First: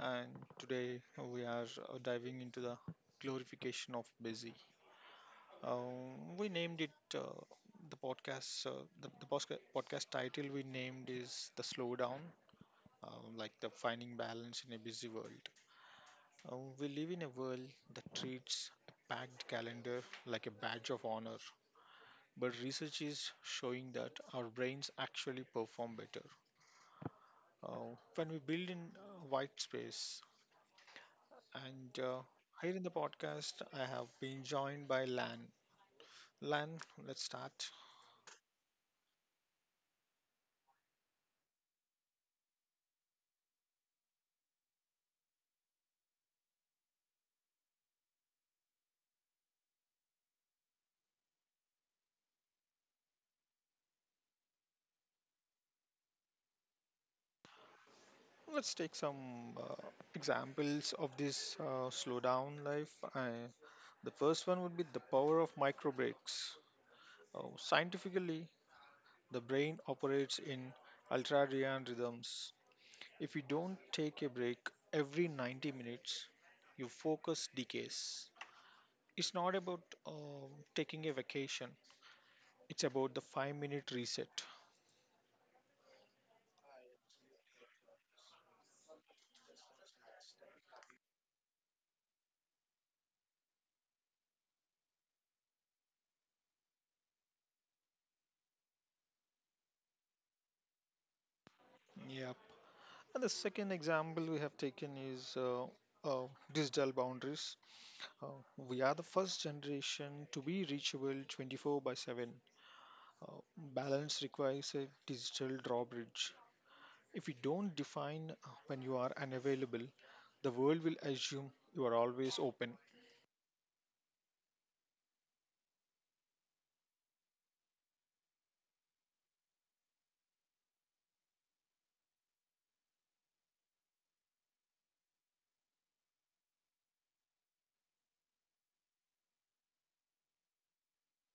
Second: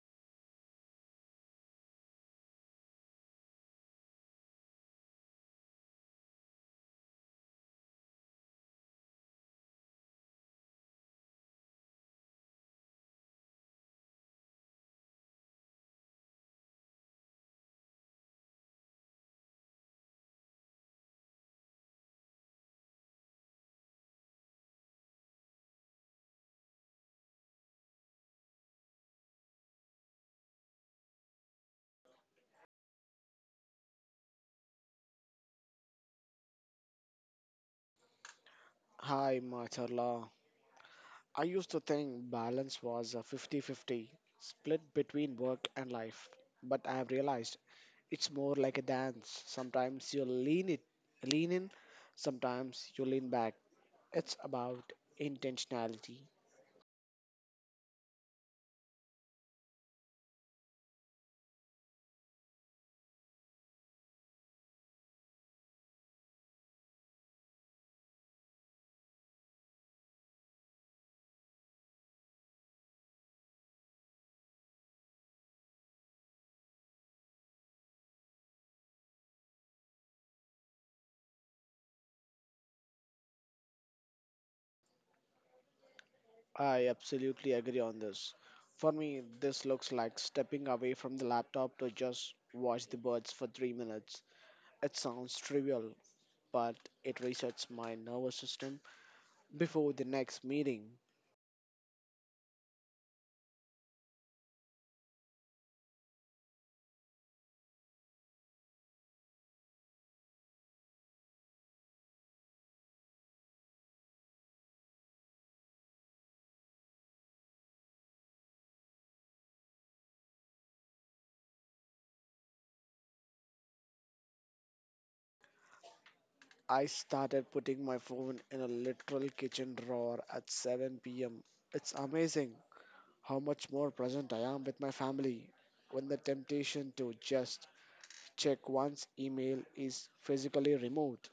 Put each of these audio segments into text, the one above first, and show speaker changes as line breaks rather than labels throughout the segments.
And today we are diving into the glorification of busy. We named it the podcast. The podcast title we named is the slowdown, like the finding balance in a busy world. We live in a world that treats a packed calendar like a badge of honor. But research is showing that our brains actually perform better uh, when we build in white space. And here in the podcast, I have been joined by Lan. Lan, let's start.
Hi, Macharla. I used to think balance was a 50-50 split between work and life, but I have realized it's more like a dance. Sometimes you lean in, sometimes you lean back. It's about intentionality.
Let's take some examples of this slowdown life. The first one would be the power of micro breaks. Scientifically, the brain operates in ultradian rhythms. If you don't take a break every 90 minutes, your focus decays. It's not about taking a vacation, it's about the 5 minute reset.
I absolutely agree on this. For me, this looks like stepping away from the laptop to just watch the birds for 3 minutes. It sounds trivial, but it resets my nervous system before the next meeting.
Yeah. And the second example we have taken is uh, digital boundaries. Uh, we are the first generation to be reachable 24 by 7. Uh, balance requires a digital drawbridge. If you don't define when you are unavailable, the world will assume you are always open.
I started putting my phone in a literal kitchen drawer at 7 pm. It's amazing how much more present I am with my family when the temptation to just check one's email is physically removed.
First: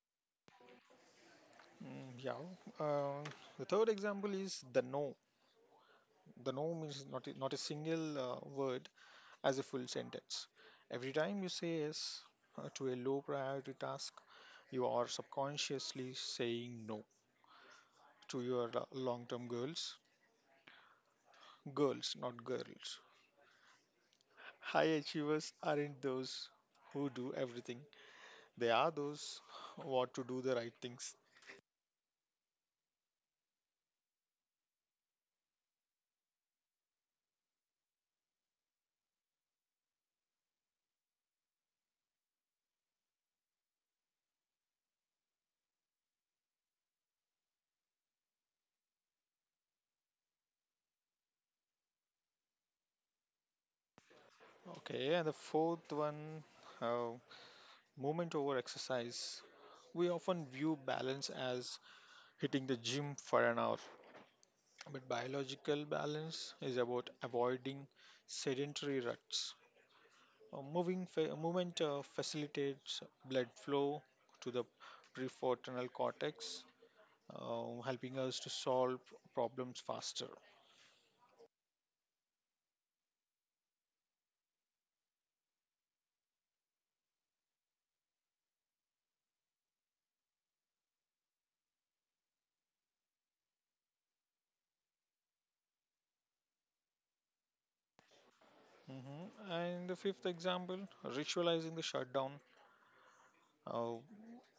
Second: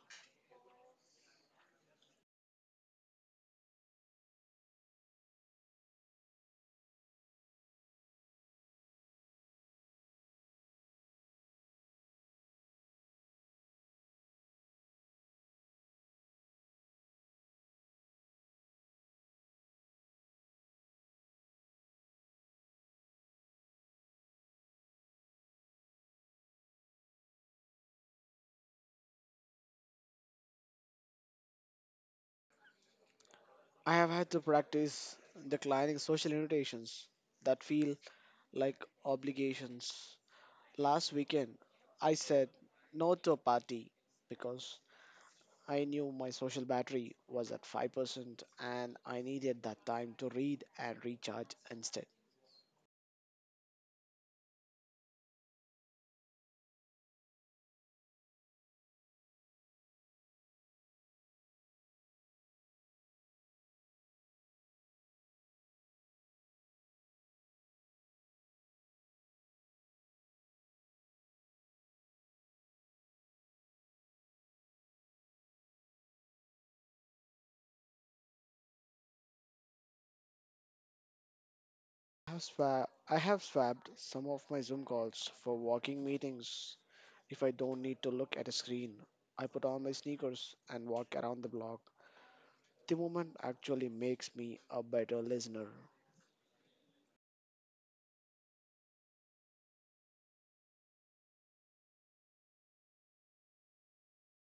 Mm, yeah. Uh, the third example is the no. The no means not a single word as a full sentence. Every time you say yes to a low priority task, you are subconsciously saying no to your long term goals. Girls, not girls. High achievers aren't those who do everything, they are those who want to do the right things.
I have had to practice declining social invitations that feel like obligations. Last weekend, I said no to a party because I knew my social battery was at 5% and I needed that time to read and recharge instead.
Okay, and the fourth one, uh, movement over exercise. We often view balance as hitting the gym for an hour. But biological balance is about avoiding sedentary ruts. Movement facilitates blood flow to the prefrontal cortex, helping us to solve problems faster.
I have swapped some of my Zoom calls for walking meetings. If I don't need to look at a screen, I put on my sneakers and walk around the block. The movement actually makes me a better listener.
Hmm. And the fifth example, ritualizing the shutdown. Uh,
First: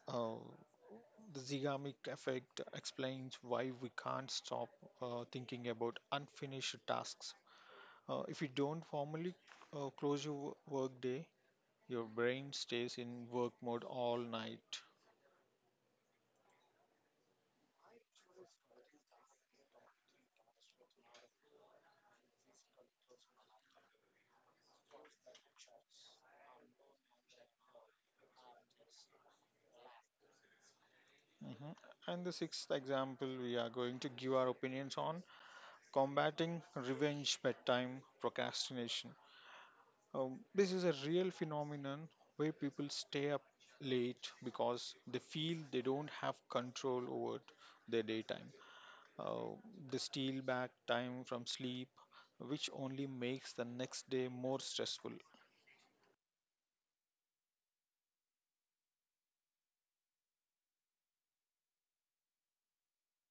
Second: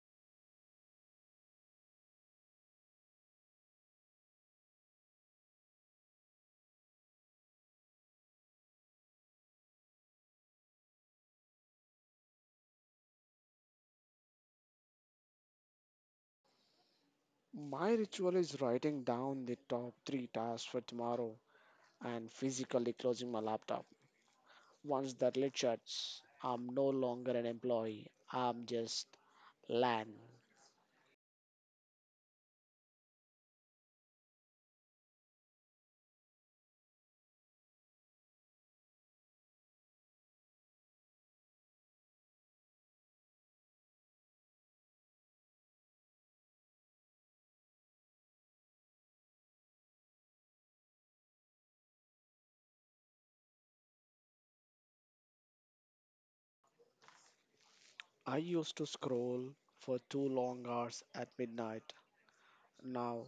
uh, the zygamic effect explains why we can't stop thinking about unfinished tasks. If you don't formally close your workday, your brain stays in work mode all night.
My ritual is writing down the top three tasks for tomorrow and physically closing my laptop. Once the Richards, I'm no longer an employee, I'm just land.
Mhm. And the sixth example, we are going to give our opinions on combating revenge bedtime procrastination. This is a real phenomenon where people stay up late because they feel they don't have control over their daytime. Uh, they steal back time from sleep, which only makes the next day more stressful.
I used to scroll for 2 long hours at midnight. Now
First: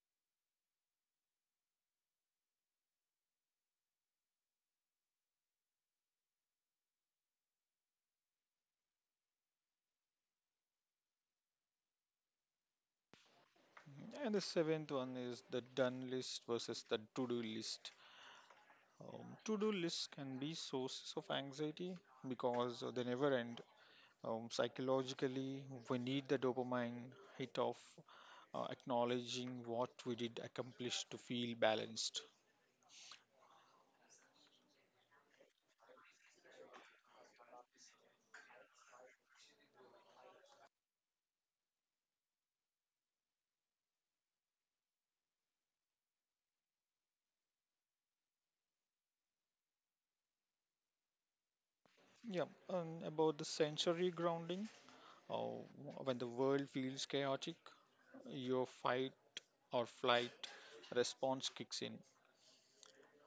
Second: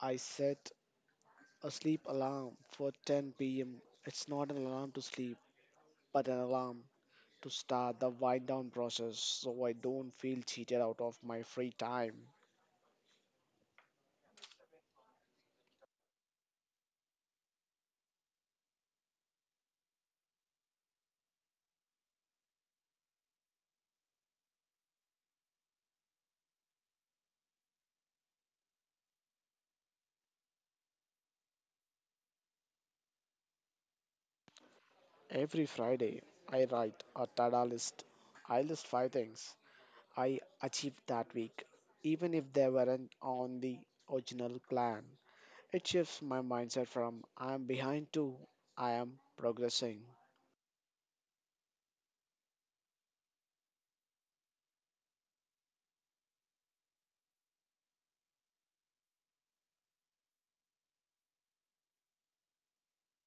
I set a sleep alarm for 10 pm. It's not an alarm to sleep, but an alarm to start the wind down process so I don't feel cheated out of my free time.
And the seventh one is the done list versus the to do list. To-do lists can be sources of anxiety because they never end. Psychologically, we need the dopamine hit of acknowledging what we did accomplish to feel balanced.
Every Friday, I write a tada list. I list five things I achieved that week, even if they weren't on the original plan. It shifts my mindset from I am behind to I am progressing.
Yeah, and about the sensory grounding, uh, when the world feels chaotic, your fight or flight response kicks in.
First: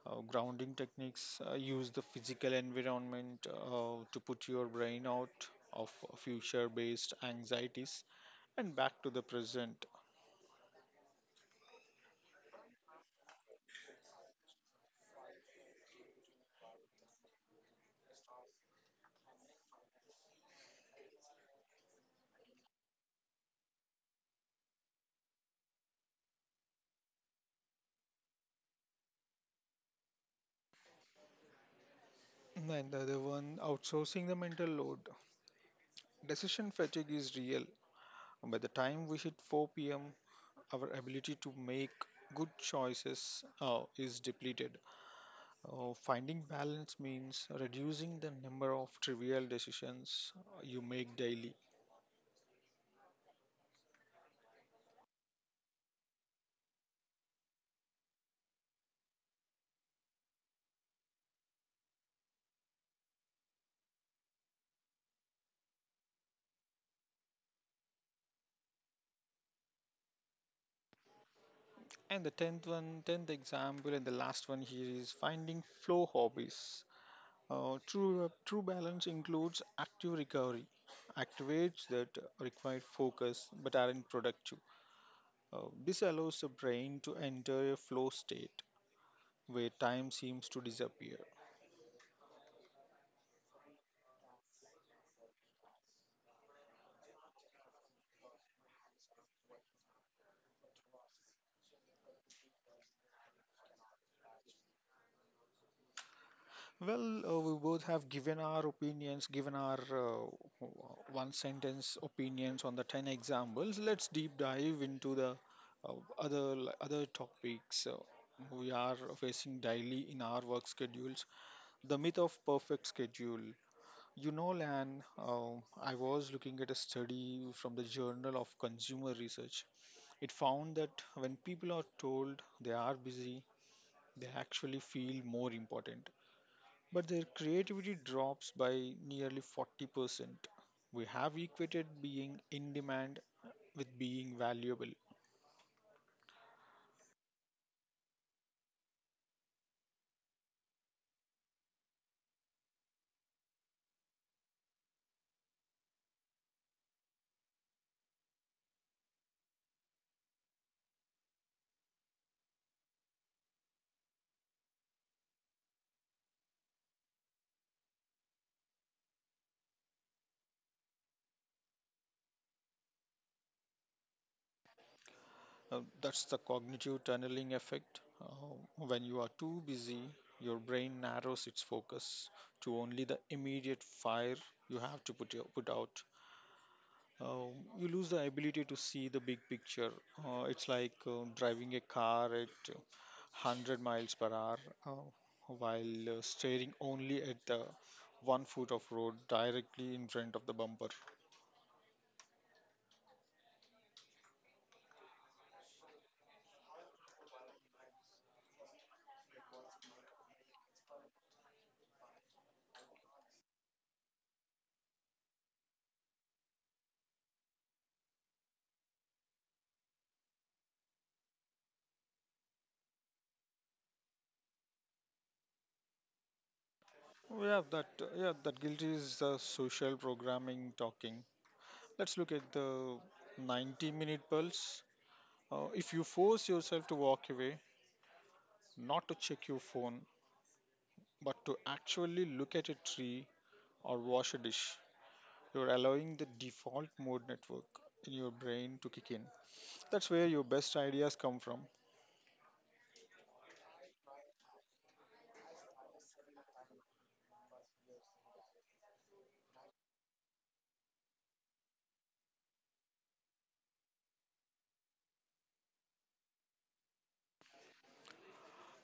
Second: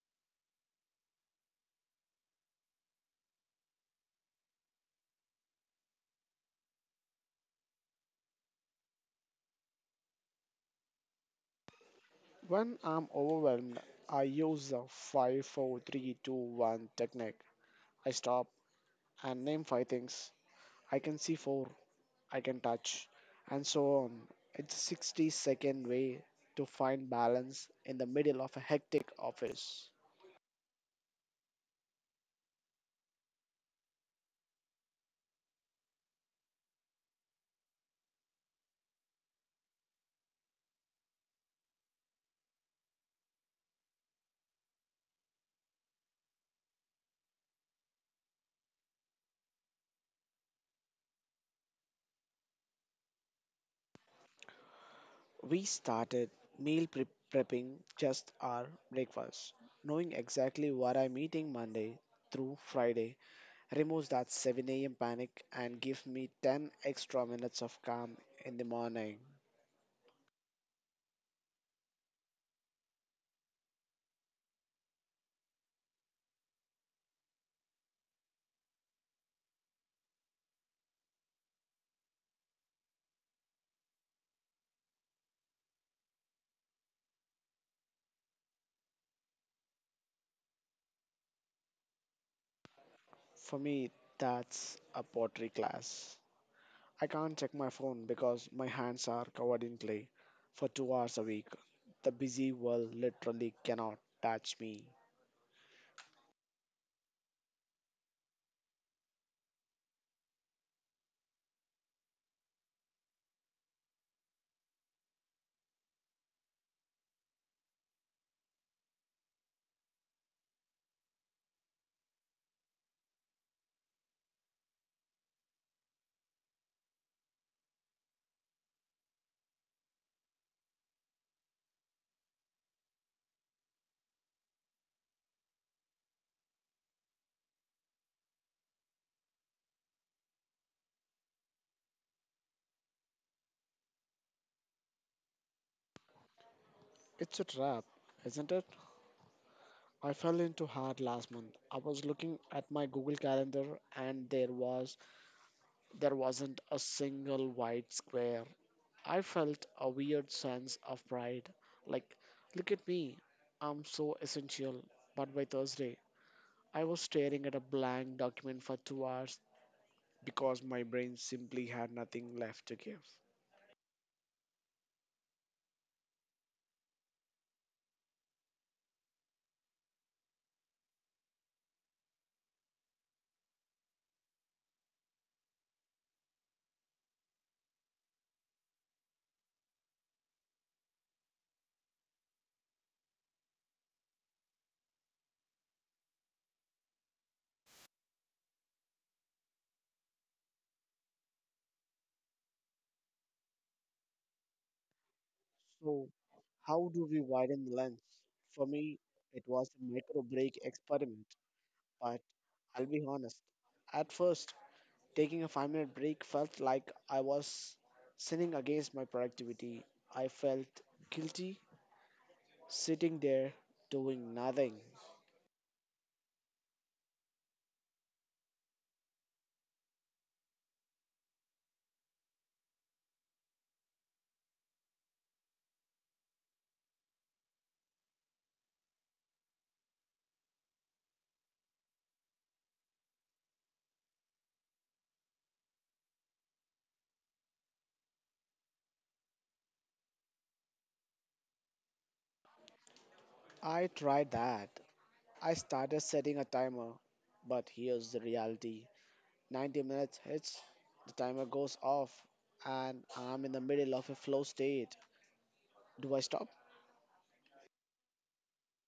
Grounding techniques use the physical environment to put your brain out of future based anxieties and back to the present.
When I'm overwhelmed, I use the five, four, three, two, one technique. I stop and name 5 things. I can see 4, I can touch, and so on. It's a 60-second way to find balance in the middle of a hectic office.
And the other one, outsourcing the mental load. Decision fatigue is real. By the time we hit 4 p.m., our ability to make good choices is depleted. Finding balance means reducing the number of trivial decisions you make daily.
We started meal pre- prepping just our breakfast. Knowing exactly what I'm eating Monday through Friday removes that 7 a.m. panic and gives me 10 extra minutes of calm in the morning.
And the tenth one, tenth example, and the last one here is finding flow hobbies. True balance includes active recovery, activates that require focus but aren't productive. This allows the brain to enter a flow state where time seems to disappear.
For me, that's a pottery class. I can't check my phone because my hands are covered in clay for 2 hours a week. The busy world literally cannot touch me.
Well, we both have given our opinions, given our one sentence opinions on the 10 examples. Let's deep dive into the uh, other other topics we are facing daily in our work schedules. The myth of perfect schedule. You know, Lan, I was looking at a study from the Journal of Consumer Research. It found that when people are told they are busy, they actually feel more important but their creativity drops by nearly 40%. We have equated being in demand with being valuable.
It's a trap, isn't it? I fell into hard last month. I was looking at my Google Calendar and there wasn't a single white square. I felt a weird sense of pride. Like, look at me. I'm so essential. But by Thursday, I was staring at a blank document for 2 hours because my brain simply had nothing left to give.
That's the cognitive tunneling effect. When you are too busy, your brain narrows its focus to only the immediate fire you have to put out. uh, you lose the ability to see the big picture. It's like driving a car at 100 miles per hour uh, while staring only at the one foot of road directly in front of the bumper.
So, how do we widen the lens? For me, it was a micro break experiment, but I'll be honest. At first, taking a 5 minute break felt like I was sinning against my productivity. I felt guilty sitting there doing nothing.
Oh, Yeah, that yeah, that guilt is the social programming talking. Let's look at the 90-minute pulse. If you force yourself to walk away, not to check your phone, but to actually look at a tree or wash a dish, you're allowing the default mode network in your brain to kick in. That's where your best ideas come from.
I tried that. I started setting a timer, but here's the reality. 90 minutes hits, the timer goes off, and I'm in the middle of a flow state. Do I stop?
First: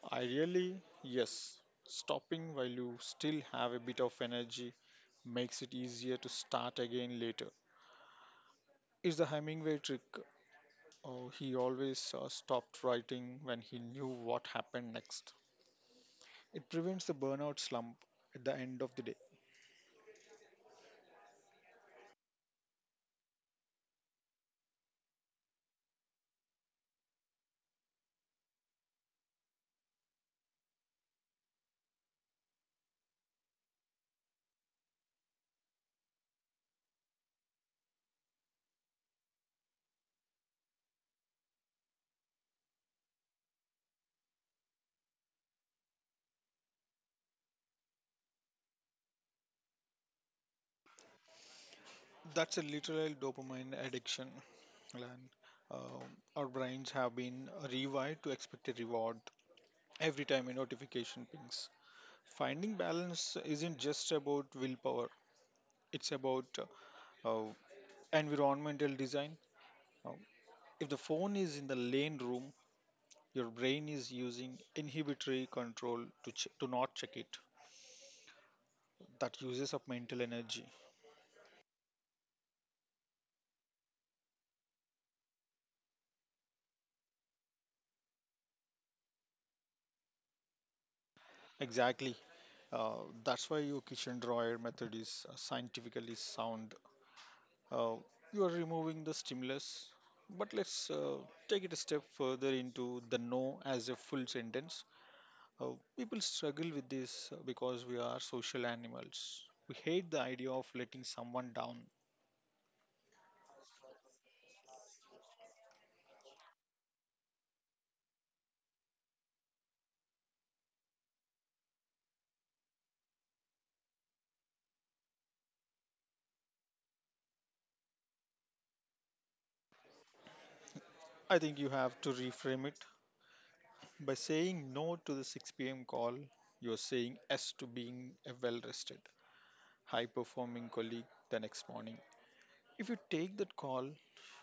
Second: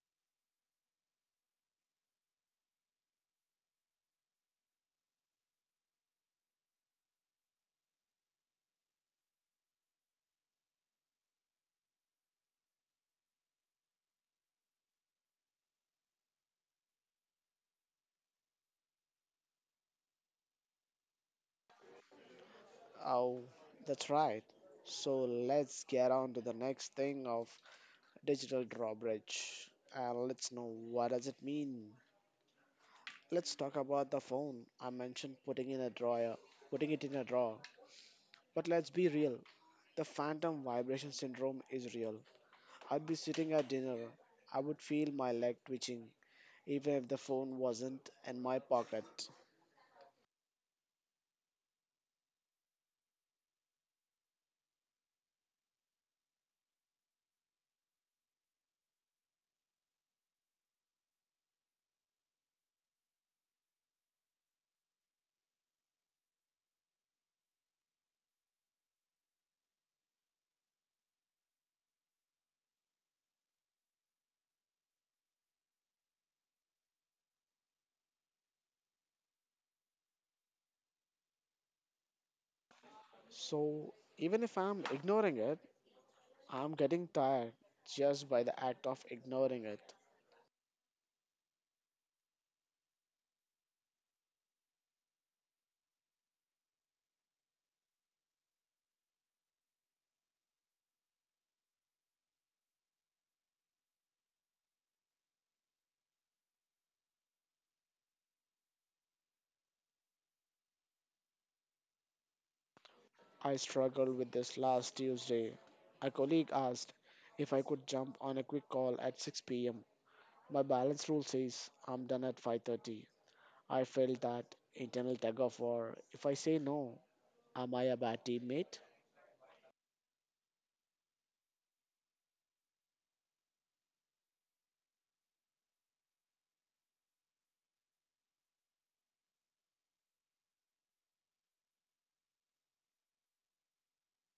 Ideally, yes, stopping while you still have a bit of energy makes it easier to start again later. It's the Hemingway trick. Oh, he always stopped writing when he knew what happened next. It prevents the burnout slump at the end of the day.
Oh, that's right. So let's get on to the next thing of digital drawbridge and let's know what does it mean. Let's talk about the phone I mentioned putting it in a drawer. But let's be real. The phantom vibration syndrome is real. I'd be sitting at dinner. I would feel my leg twitching, even if the phone wasn't in my pocket.
That's a literal dopamine addiction. And um, our brains have been rewired to expect a reward every time a notification pings. Finding balance isn't just about willpower, it's about uh, environmental design. Uh, if the phone is in the lane room, your brain is using inhibitory control to not check it. That uses up mental energy.
So, even if I'm ignoring it, I'm getting tired just by the act of ignoring it.
Exactly. Uh, that's why your kitchen drawer method is scientifically sound. Uh, you are removing the stimulus, but let's take it a step further into the no as a full sentence. Uh, People struggle with this because we are social animals. We hate the idea of letting someone down.
I struggled with this last Tuesday. A colleague asked if I could jump on a quick call at 6 pm. My balance rule says I'm done at 5:30. I felt that internal tug of war. If I say no, am I a bad teammate?
I think you have to reframe it. By saying no to the 6 p.m. call, you're saying yes to being a well rested, high performing colleague the next morning. If you take that call,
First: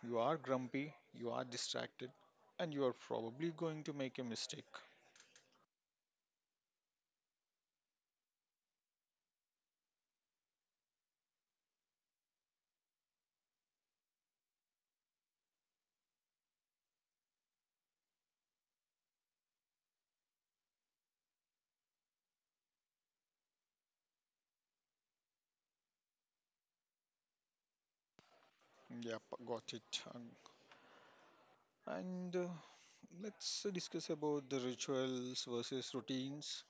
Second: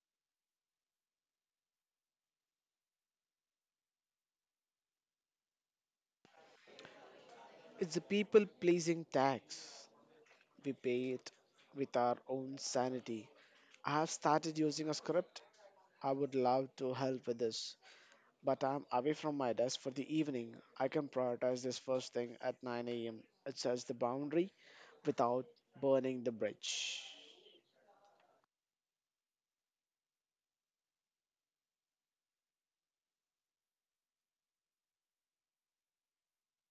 you are grumpy, you are distracted, and you are probably going to make a mistake.
It's a people pleasing tax. We pay it with our own sanity. I have started using a script. I would love to help with this, but I'm away from my desk for the evening. I can prioritize this first thing at 9 a.m. It sets the boundary without burning the bridge.
Yep, got it. And let's discuss about the rituals versus routines.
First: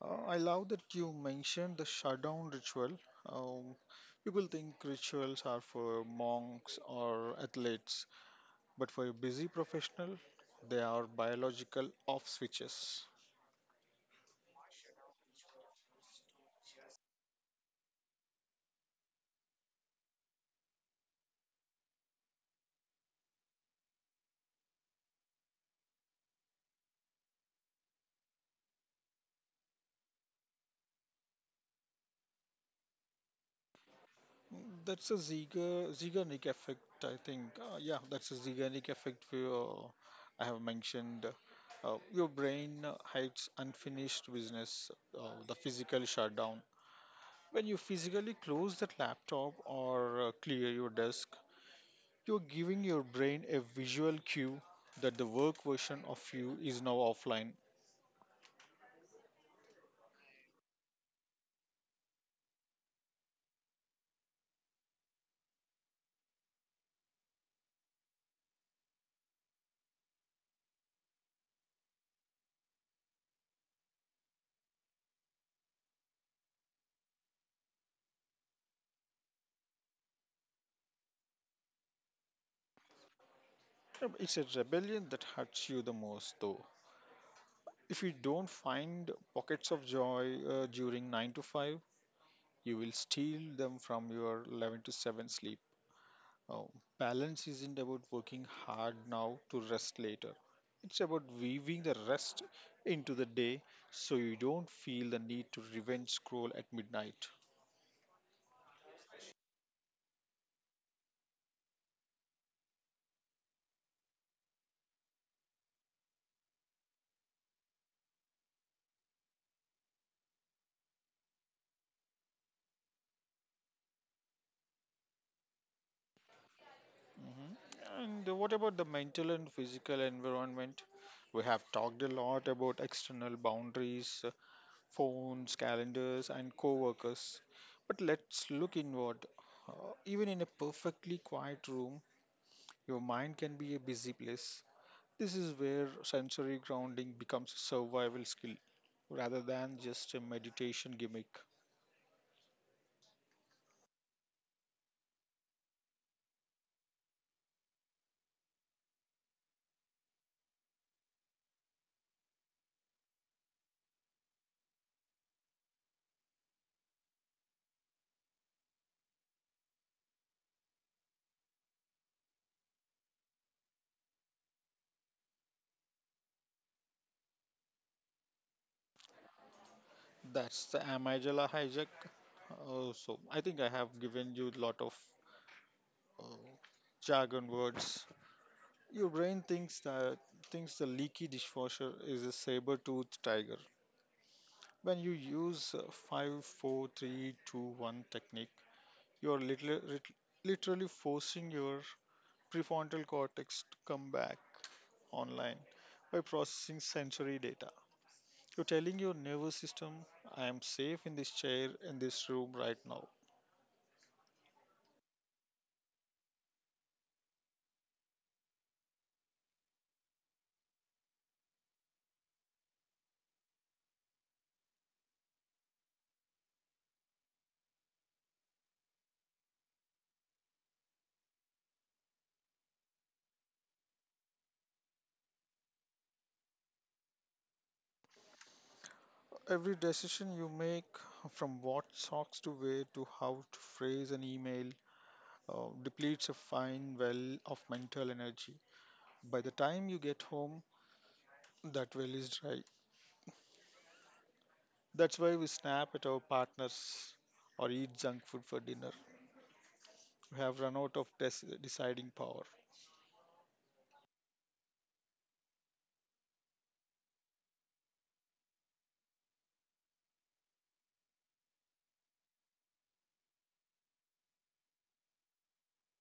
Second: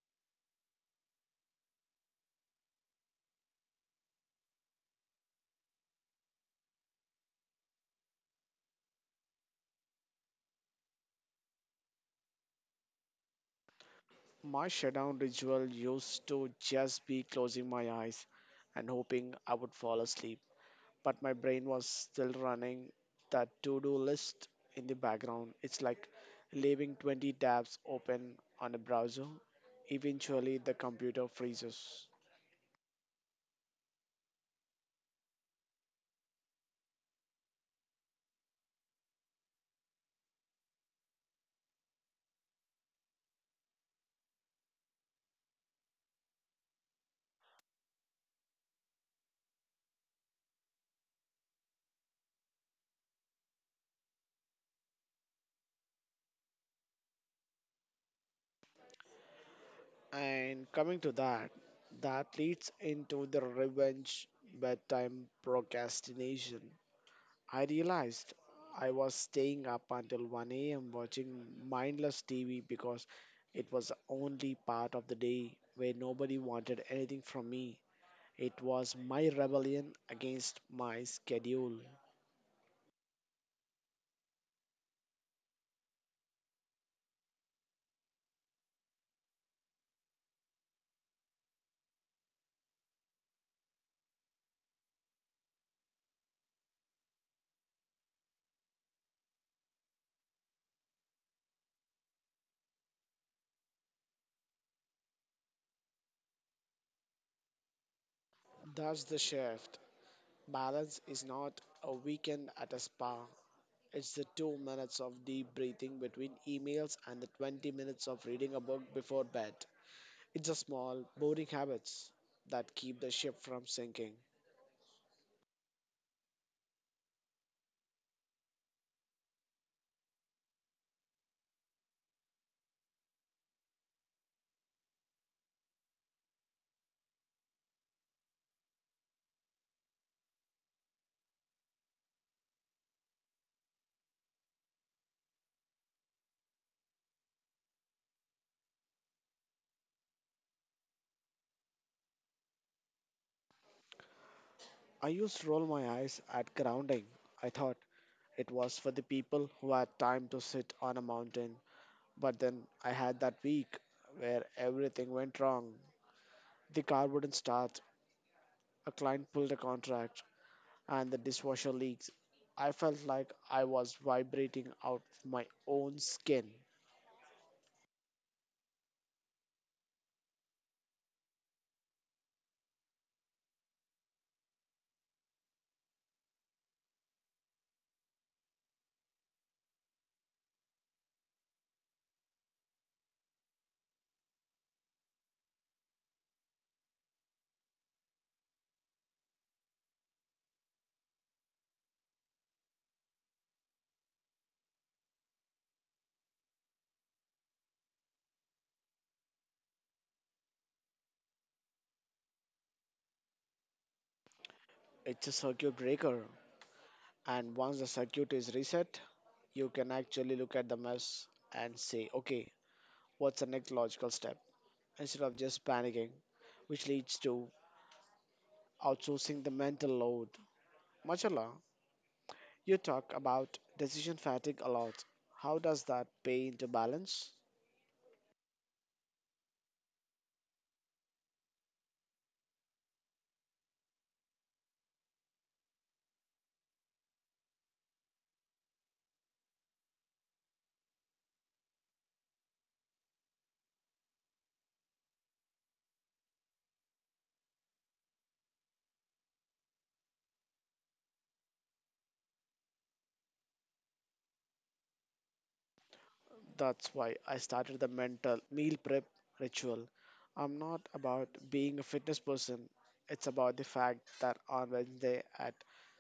I love that you mentioned the shutdown ritual. Um, People think rituals are for monks or athletes, but for a busy professional, they are biological off switches.
My shutdown ritual used to just be closing my eyes and hoping I would fall asleep, but my brain was still running that to do list in the background. It's like leaving 20 tabs open on a browser. Eventually, the computer freezes.
Zeigarnik effect, I think. Yeah, that's a Zeigarnik effect I have mentioned. Your brain hides unfinished business, the physical shutdown. When you physically close that laptop or clear your desk, you're giving your brain a visual cue that the work version of you is now offline.
And coming to that, that leads into the revenge bedtime procrastination. I realized I was staying up until 1 a.m. watching mindless TV because it was the only part of the day where nobody wanted anything from me. It was my rebellion against my schedule.
It's a rebellion that hurts you the most, though. If you don't find pockets of joy during 9 to 5, you will steal them from your 11 to 7 sleep. Oh, balance isn't about working hard now to rest later. It's about weaving the rest into the day so you don't feel the need to revenge scroll at midnight.
That's the shift. Balance is not a weekend at a spa. It's the 2 minutes of deep breathing between emails and the 20 minutes of reading a book before bed. It's the small, boring habits that keep the ship from sinking.
Mhm. And what about the mental and physical environment? We have talked a lot about external boundaries, phones, calendars, and coworkers. But let's look inward. Even in a perfectly quiet room, your mind can be a busy place. This is where sensory grounding becomes a survival skill rather than just a meditation gimmick.
I used to roll my eyes at grounding. I thought it was for the people who had time to sit on a mountain. But then I had that week where everything went wrong. The car wouldn't start, a client pulled a contract, and the dishwasher leaks. I felt like I was vibrating out of my own skin.
That's the amygdala hijack. So I think I have given you a lot of Oh, Jargon words. Your brain thinks the leaky dishwasher is a saber-toothed tiger. When you use five, four, three, two, one technique, you are literally forcing your prefrontal cortex to come back online by processing sensory data. You're telling your nervous system, I am safe in this chair, in this room right now.
It's a circuit breaker, and once the circuit is reset, you can actually look at the mess and say, okay, what's the next logical step, instead of just panicking, which leads to outsourcing the mental load. Machala, you talk about decision fatigue a lot. How does that pay into balance?
Every decision you make, from what socks to wear to how to phrase an email, depletes a fine well of mental energy. By the time you get home, that well is dry. That's why we snap at our partners or eat junk food for dinner. We have run out of des- Deciding power.
That's why I started the mental meal prep ritual. I'm not about being a fitness person, it's about the fact that on Wednesday at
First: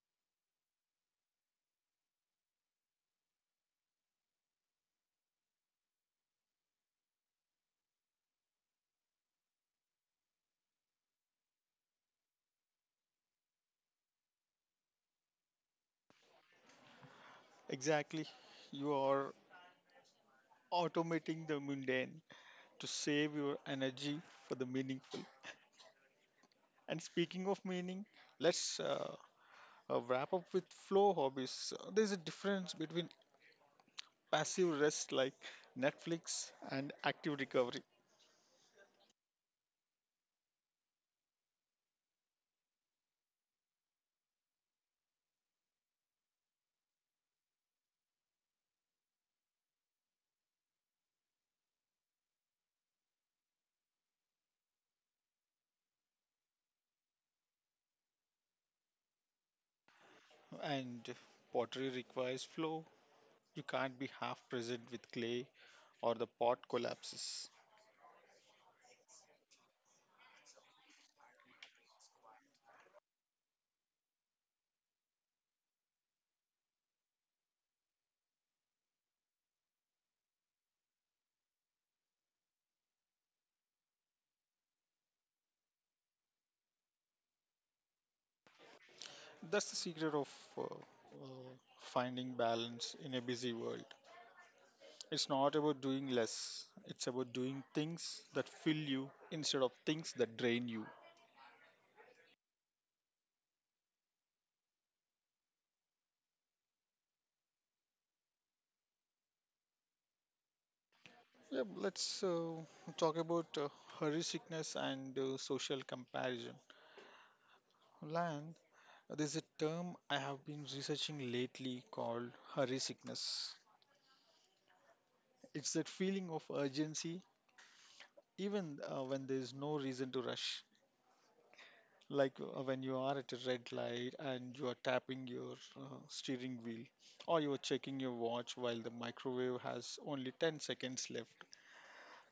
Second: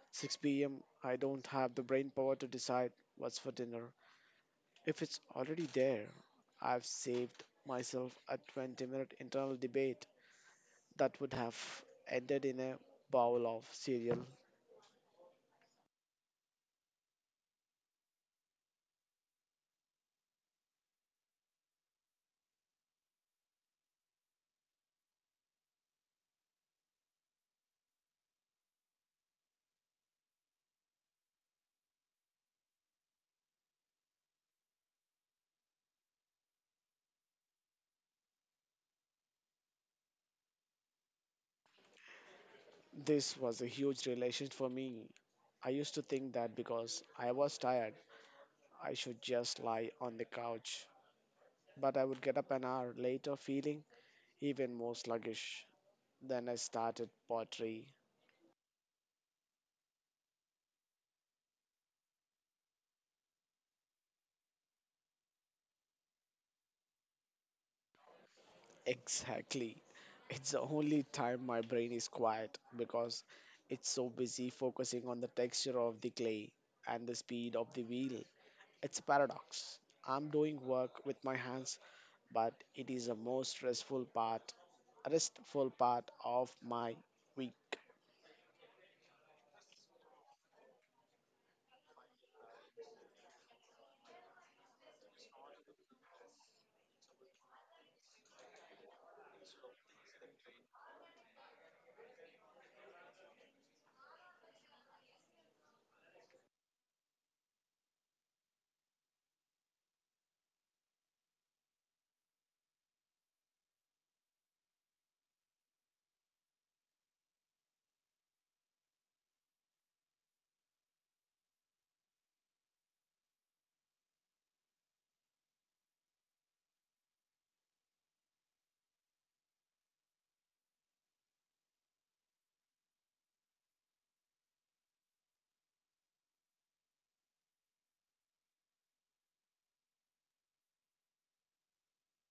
6 p.m., I don't have the brain power to decide what's for dinner. If it's already there, I've saved myself a 20-minute internal debate that would have ended in a bowl of cereal.
Exactly. You are automating the mundane to save your energy for the meaningful. And speaking of meaning, let's wrap up with flow hobbies. There's a difference between passive rest like Netflix and active recovery.
This was a huge revelation for me. I used to think that because I was tired, I should just lie on the couch. But I would get up an hour later feeling even more sluggish. Then I started pottery.
And pottery requires flow. You can't be half present with clay or the pot collapses.
Exactly. It's the only time my brain is quiet because it's so busy focusing on the texture of the clay and the speed of the wheel. It's a paradox. I'm doing work with my hands, but it is the most restful part of my week.
That's the secret of uh, uh, finding balance in a busy world. It's not about doing less, it's about doing things that fill you instead of things that drain you. Yeah, let's talk about hurry sickness and social comparison. Lan, there's a term I have been researching lately called hurry sickness. It's that feeling of urgency, even when there's no reason to rush. Like when you are at a red light and you are tapping your steering wheel, or you are checking your watch while the microwave has only 10 seconds left.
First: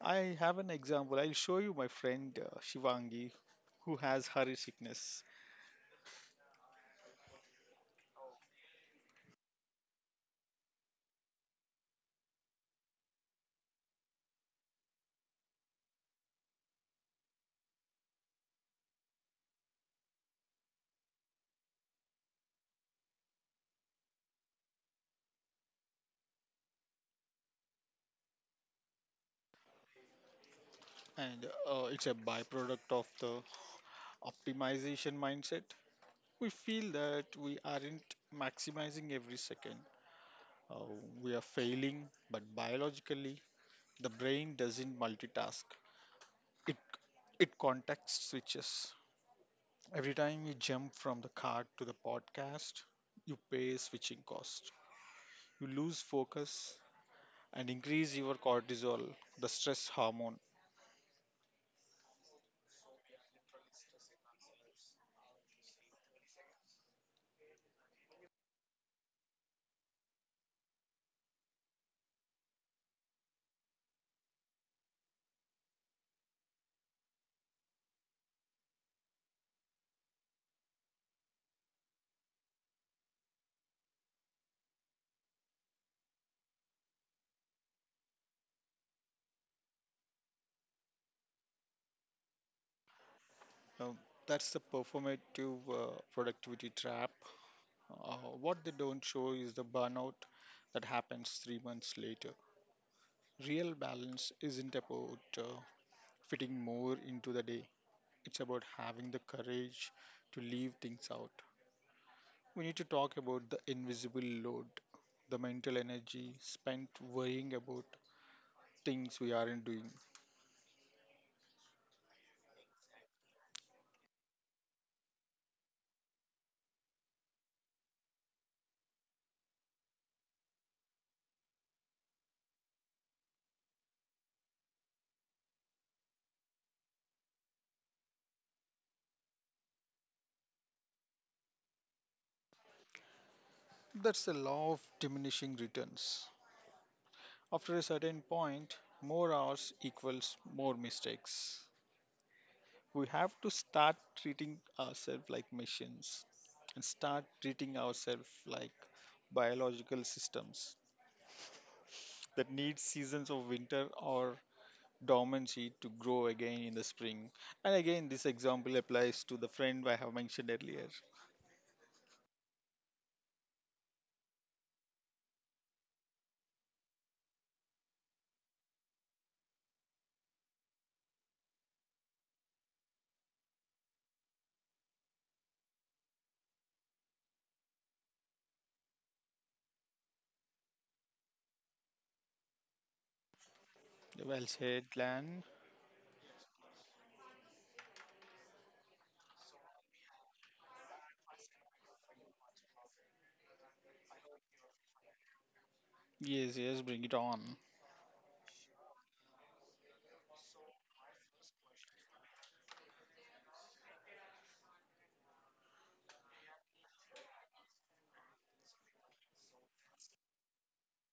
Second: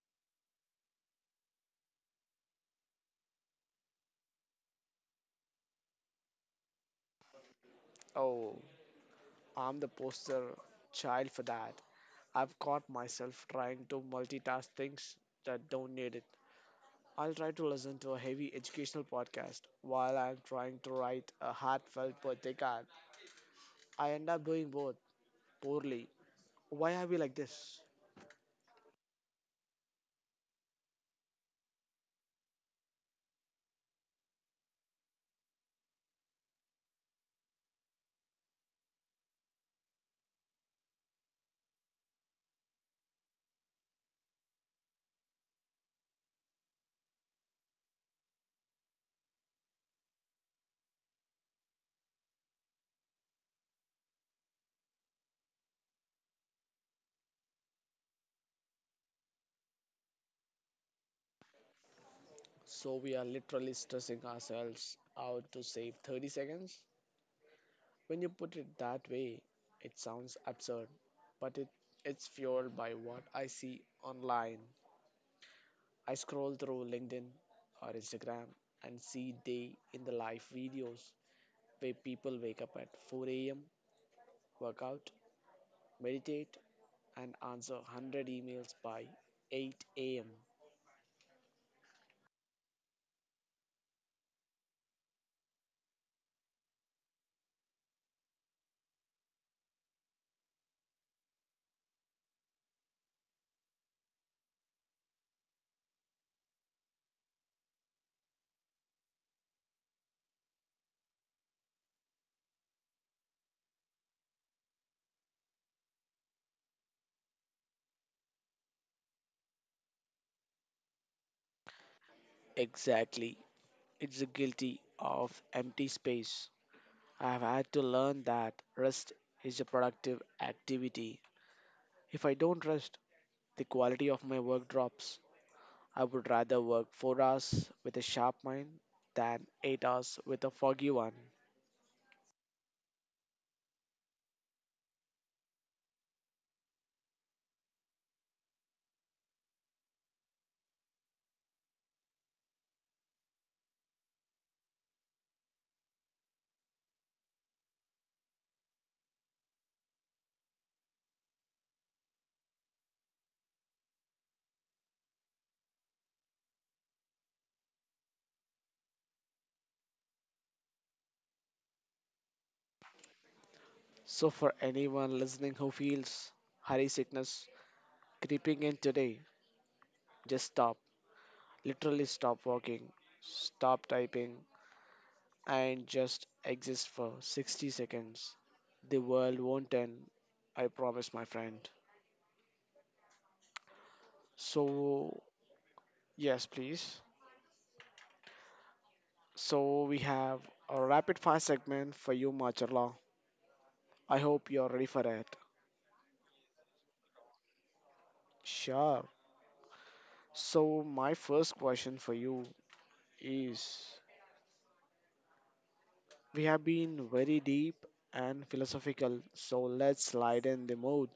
I have an example. I'll show you my friend Shivangi, who has hurry sickness,
Oh, I'm the poster child for that. I've caught myself trying to multitask things that don't need it. I'll try to listen to a heavy educational podcast while I'm trying to write a heartfelt birthday card. I end up doing both poorly. Why are we like this?
And it's a byproduct of the optimization mindset. We feel that we aren't maximizing every second. uh, we are failing, but biologically, the brain doesn't multitask. It it context switches. Every time you jump from the cart to the podcast, you pay switching cost. You lose focus and increase your cortisol, the stress hormone.
So we are literally stressing ourselves out to save 30 seconds. When you put it that way, it sounds absurd, but it's fueled by what I see online. I scroll through LinkedIn or Instagram and see day in the life videos where people wake up at 4 a.m., work out, meditate, and answer 100 emails by 8 a.m.
Now, that's the performative productivity trap. Uh, what they don't show is the burnout that happens 3 months later. Real balance isn't about fitting more into the day. It's about having the courage to leave things out. We need to talk about the invisible load, the mental energy spent worrying about things we aren't doing.
Exactly. It's the guilty of empty space. I have had to learn that rest is a productive activity. If I don't rest, the quality of my work drops. I would rather work 4 hours with a sharp mind than 8 hours with a foggy one.
That's the law of diminishing returns. After a certain point, more hours equals more mistakes. We have to start treating ourselves like machines and start treating ourselves like biological systems that need seasons of winter or dormancy to grow again in the spring. And again, this example applies to the friend I have mentioned earlier.
So, for anyone listening who feels hurry sickness creeping in today, just stop. Literally, stop working, stop typing, and just exist for 60 seconds. The world won't end, I promise, my friend.
Well said,
So,
Lan.
yes, please. So we have a rapid fire segment for you, Machala. I hope you're ready for it.
Yes, yes, bring it on.
Sure. So my first question for you is we have been very deep and philosophical, so let's lighten the mood.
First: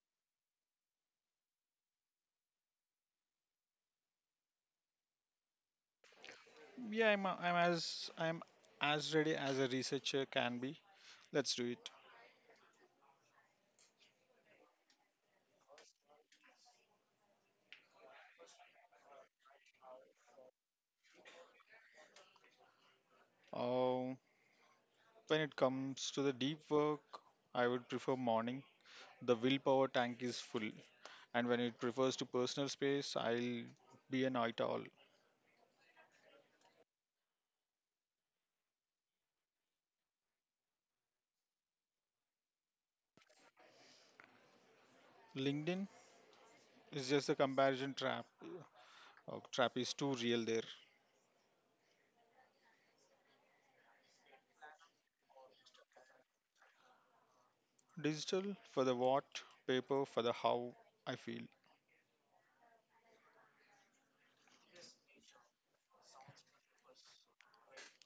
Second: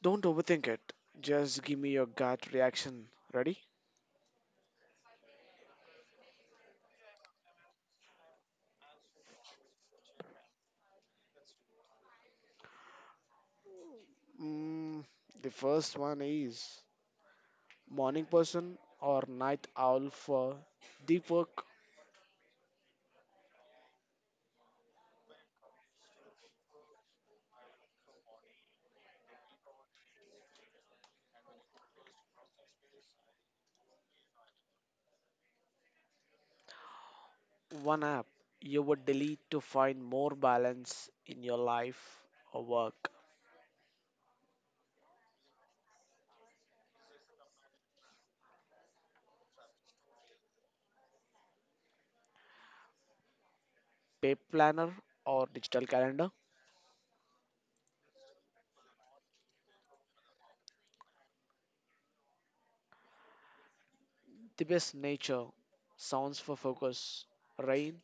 Don't overthink it. Just give me your gut reaction. Ready?
Yeah, I'm as ready as a researcher can be. Let's do it.
Mm, the first one is morning person or night owl for deep work.
Uh, when it comes to the deep work, I would prefer morning. The willpower tank is full, and when it prefers to personal space, I'll be a night owl.
One app you would delete to find more balance in your life or work.
LinkedIn is just a comparison trap. Trap is too real there.
Paper planner or digital calendar.
Digital for the what, paper for the how I feel.
The best nature sounds for focus, rain,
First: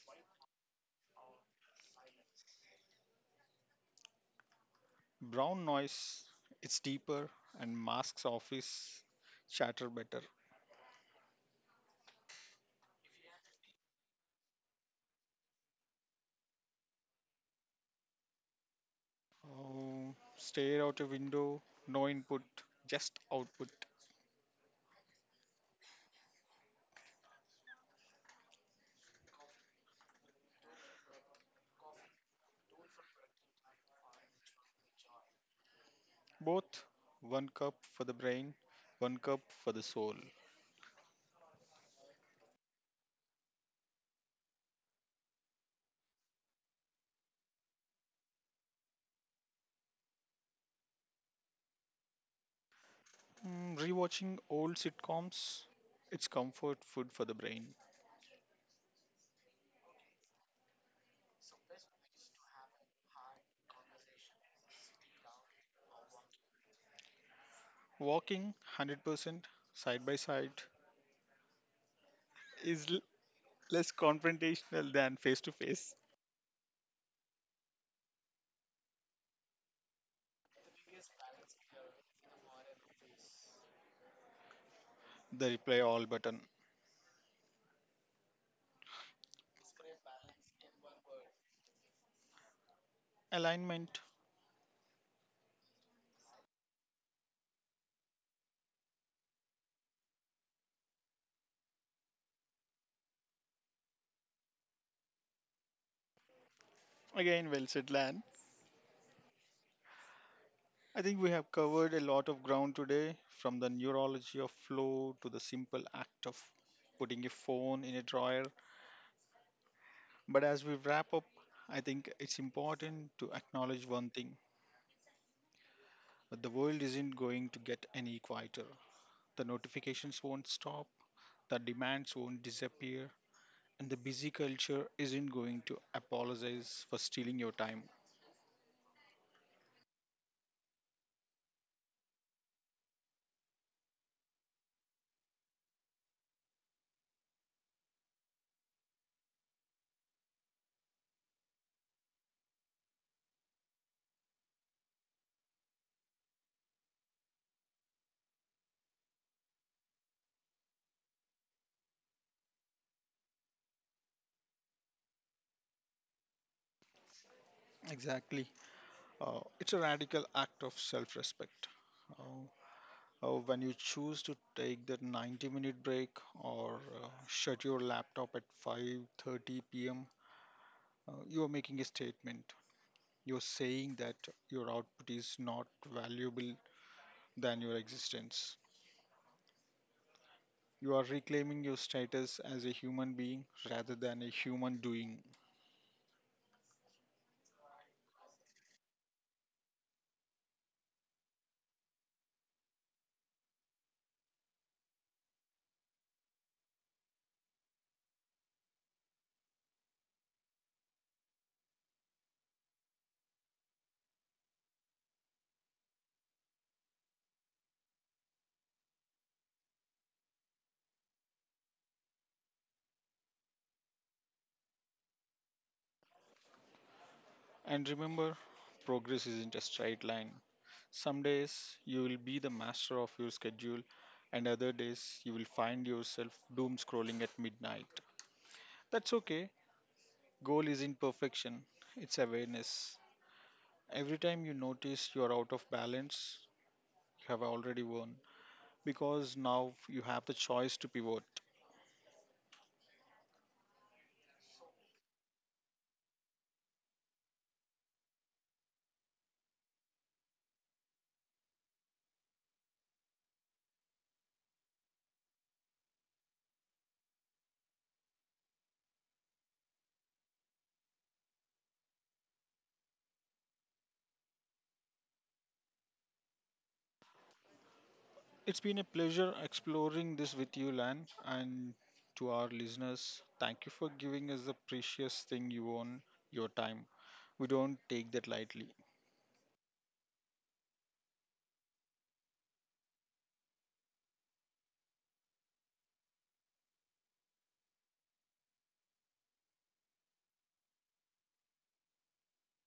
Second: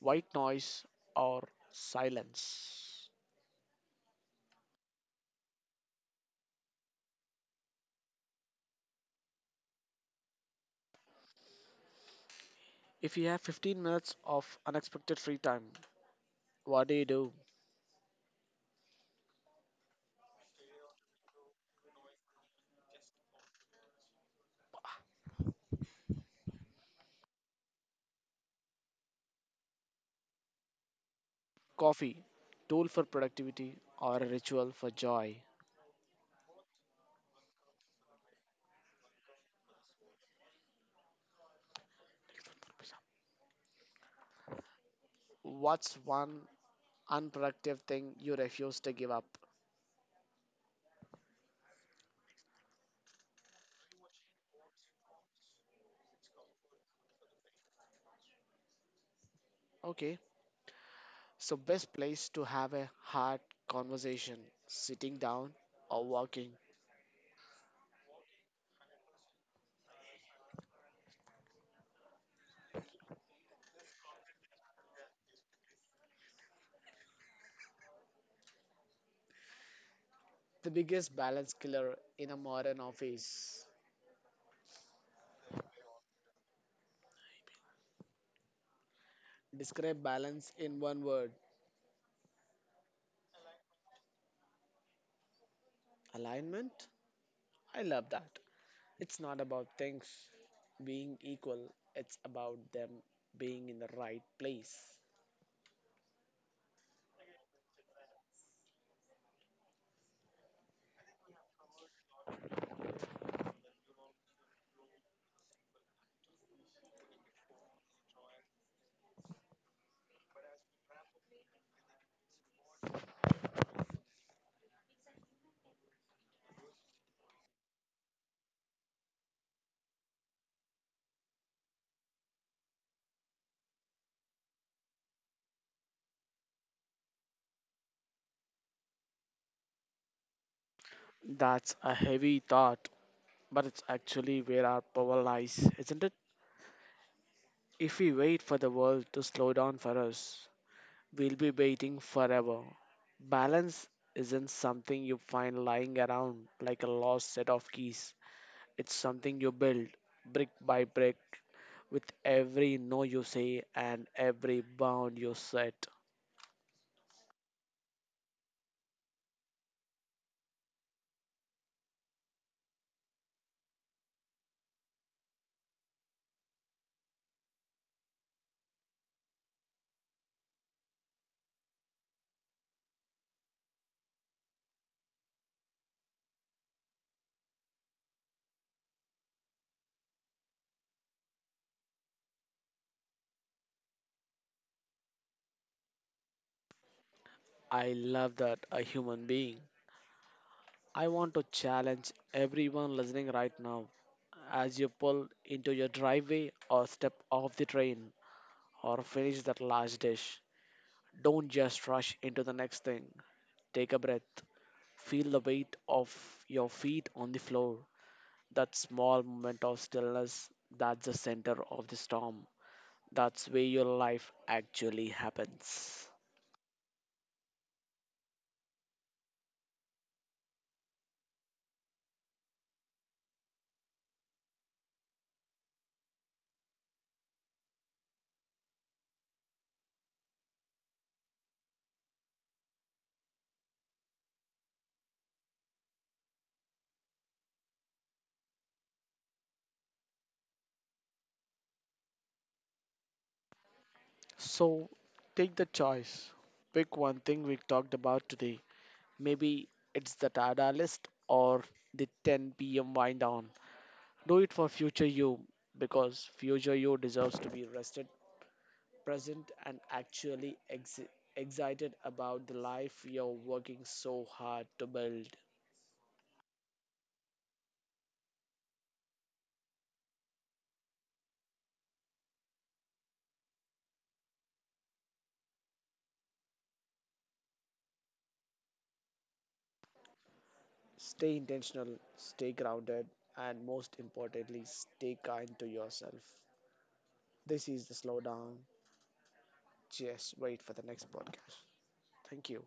white noise, or silence.
Brown noise, it's deeper and masks office chatter better.
If you have 15 minutes of unexpected free time, what do you do?
Oh, stare out a window, no input, just output.
Coffee, tool for productivity, or a ritual for joy?
Both, one cup for the brain, one cup for the soul.
What's one unproductive thing you refuse to give up?
Mm, rewatching old sitcoms, it's comfort food for the brain.
Okay, so, best place to have a hard conversation, sitting down or walking.
Walking 100% side by side is less confrontational than face to face.
The biggest balance killer in a modern office.
The reply all button.
Describe balance in one word,
Alignment.
alignment. I love that. It's not about things being equal, it's about them being in the right place.
Again, well said, Lan. I think we have covered a lot of ground today, from the neurology of flow to the simple act of putting a phone in a drawer. But as we wrap up, I think it's important to acknowledge one thing, that the world isn't going to get any quieter. The notifications won't stop, the demands won't disappear, and the busy culture isn't going to apologize for stealing your time.
That's a heavy thought, but it's actually where our power lies, isn't it? If we wait for the world to slow down for us, will be waiting forever. Balance isn't something you find lying around like a lost set of keys. It's something you build brick by brick with every no you say and every bound you set.
Exactly. It's a radical act of self respect. When you choose to take that 90-minute break or shut your laptop at 5:30 p.m., you are making a statement. You're saying that your output is not valuable than your existence. You are reclaiming your status as a human being rather than a human doing.
I love that, a human being. I want to challenge everyone listening right now as you pull into your driveway or step off the train or finish that last dish. Don't just rush into the next thing. Take a breath. Feel the weight of your feet on the floor. That small moment of stillness, that's the center of the storm. That's where your life actually happens.
And remember, progress isn't a straight line. Some days you will be the master of your schedule, and other days you will find yourself doom scrolling at midnight. That's okay. Goal isn't perfection, it's awareness. Every time you notice you're out of balance, you have already won because now you have the choice to pivot.
So take the choice. Pick one thing we talked about today. Maybe it's the Tada list or the 10 p.m. wind down. Do it for future you, because future you deserves to be rested, present, and actually excited about the life you're working so hard to build.
It's been a pleasure exploring this with you, Lan, and to our listeners, thank you for giving us the precious thing you own, your time. We don't take that lightly.
Stay intentional, stay grounded, and most importantly, stay kind to yourself. This is the slowdown. Just wait for the next podcast. Thank you.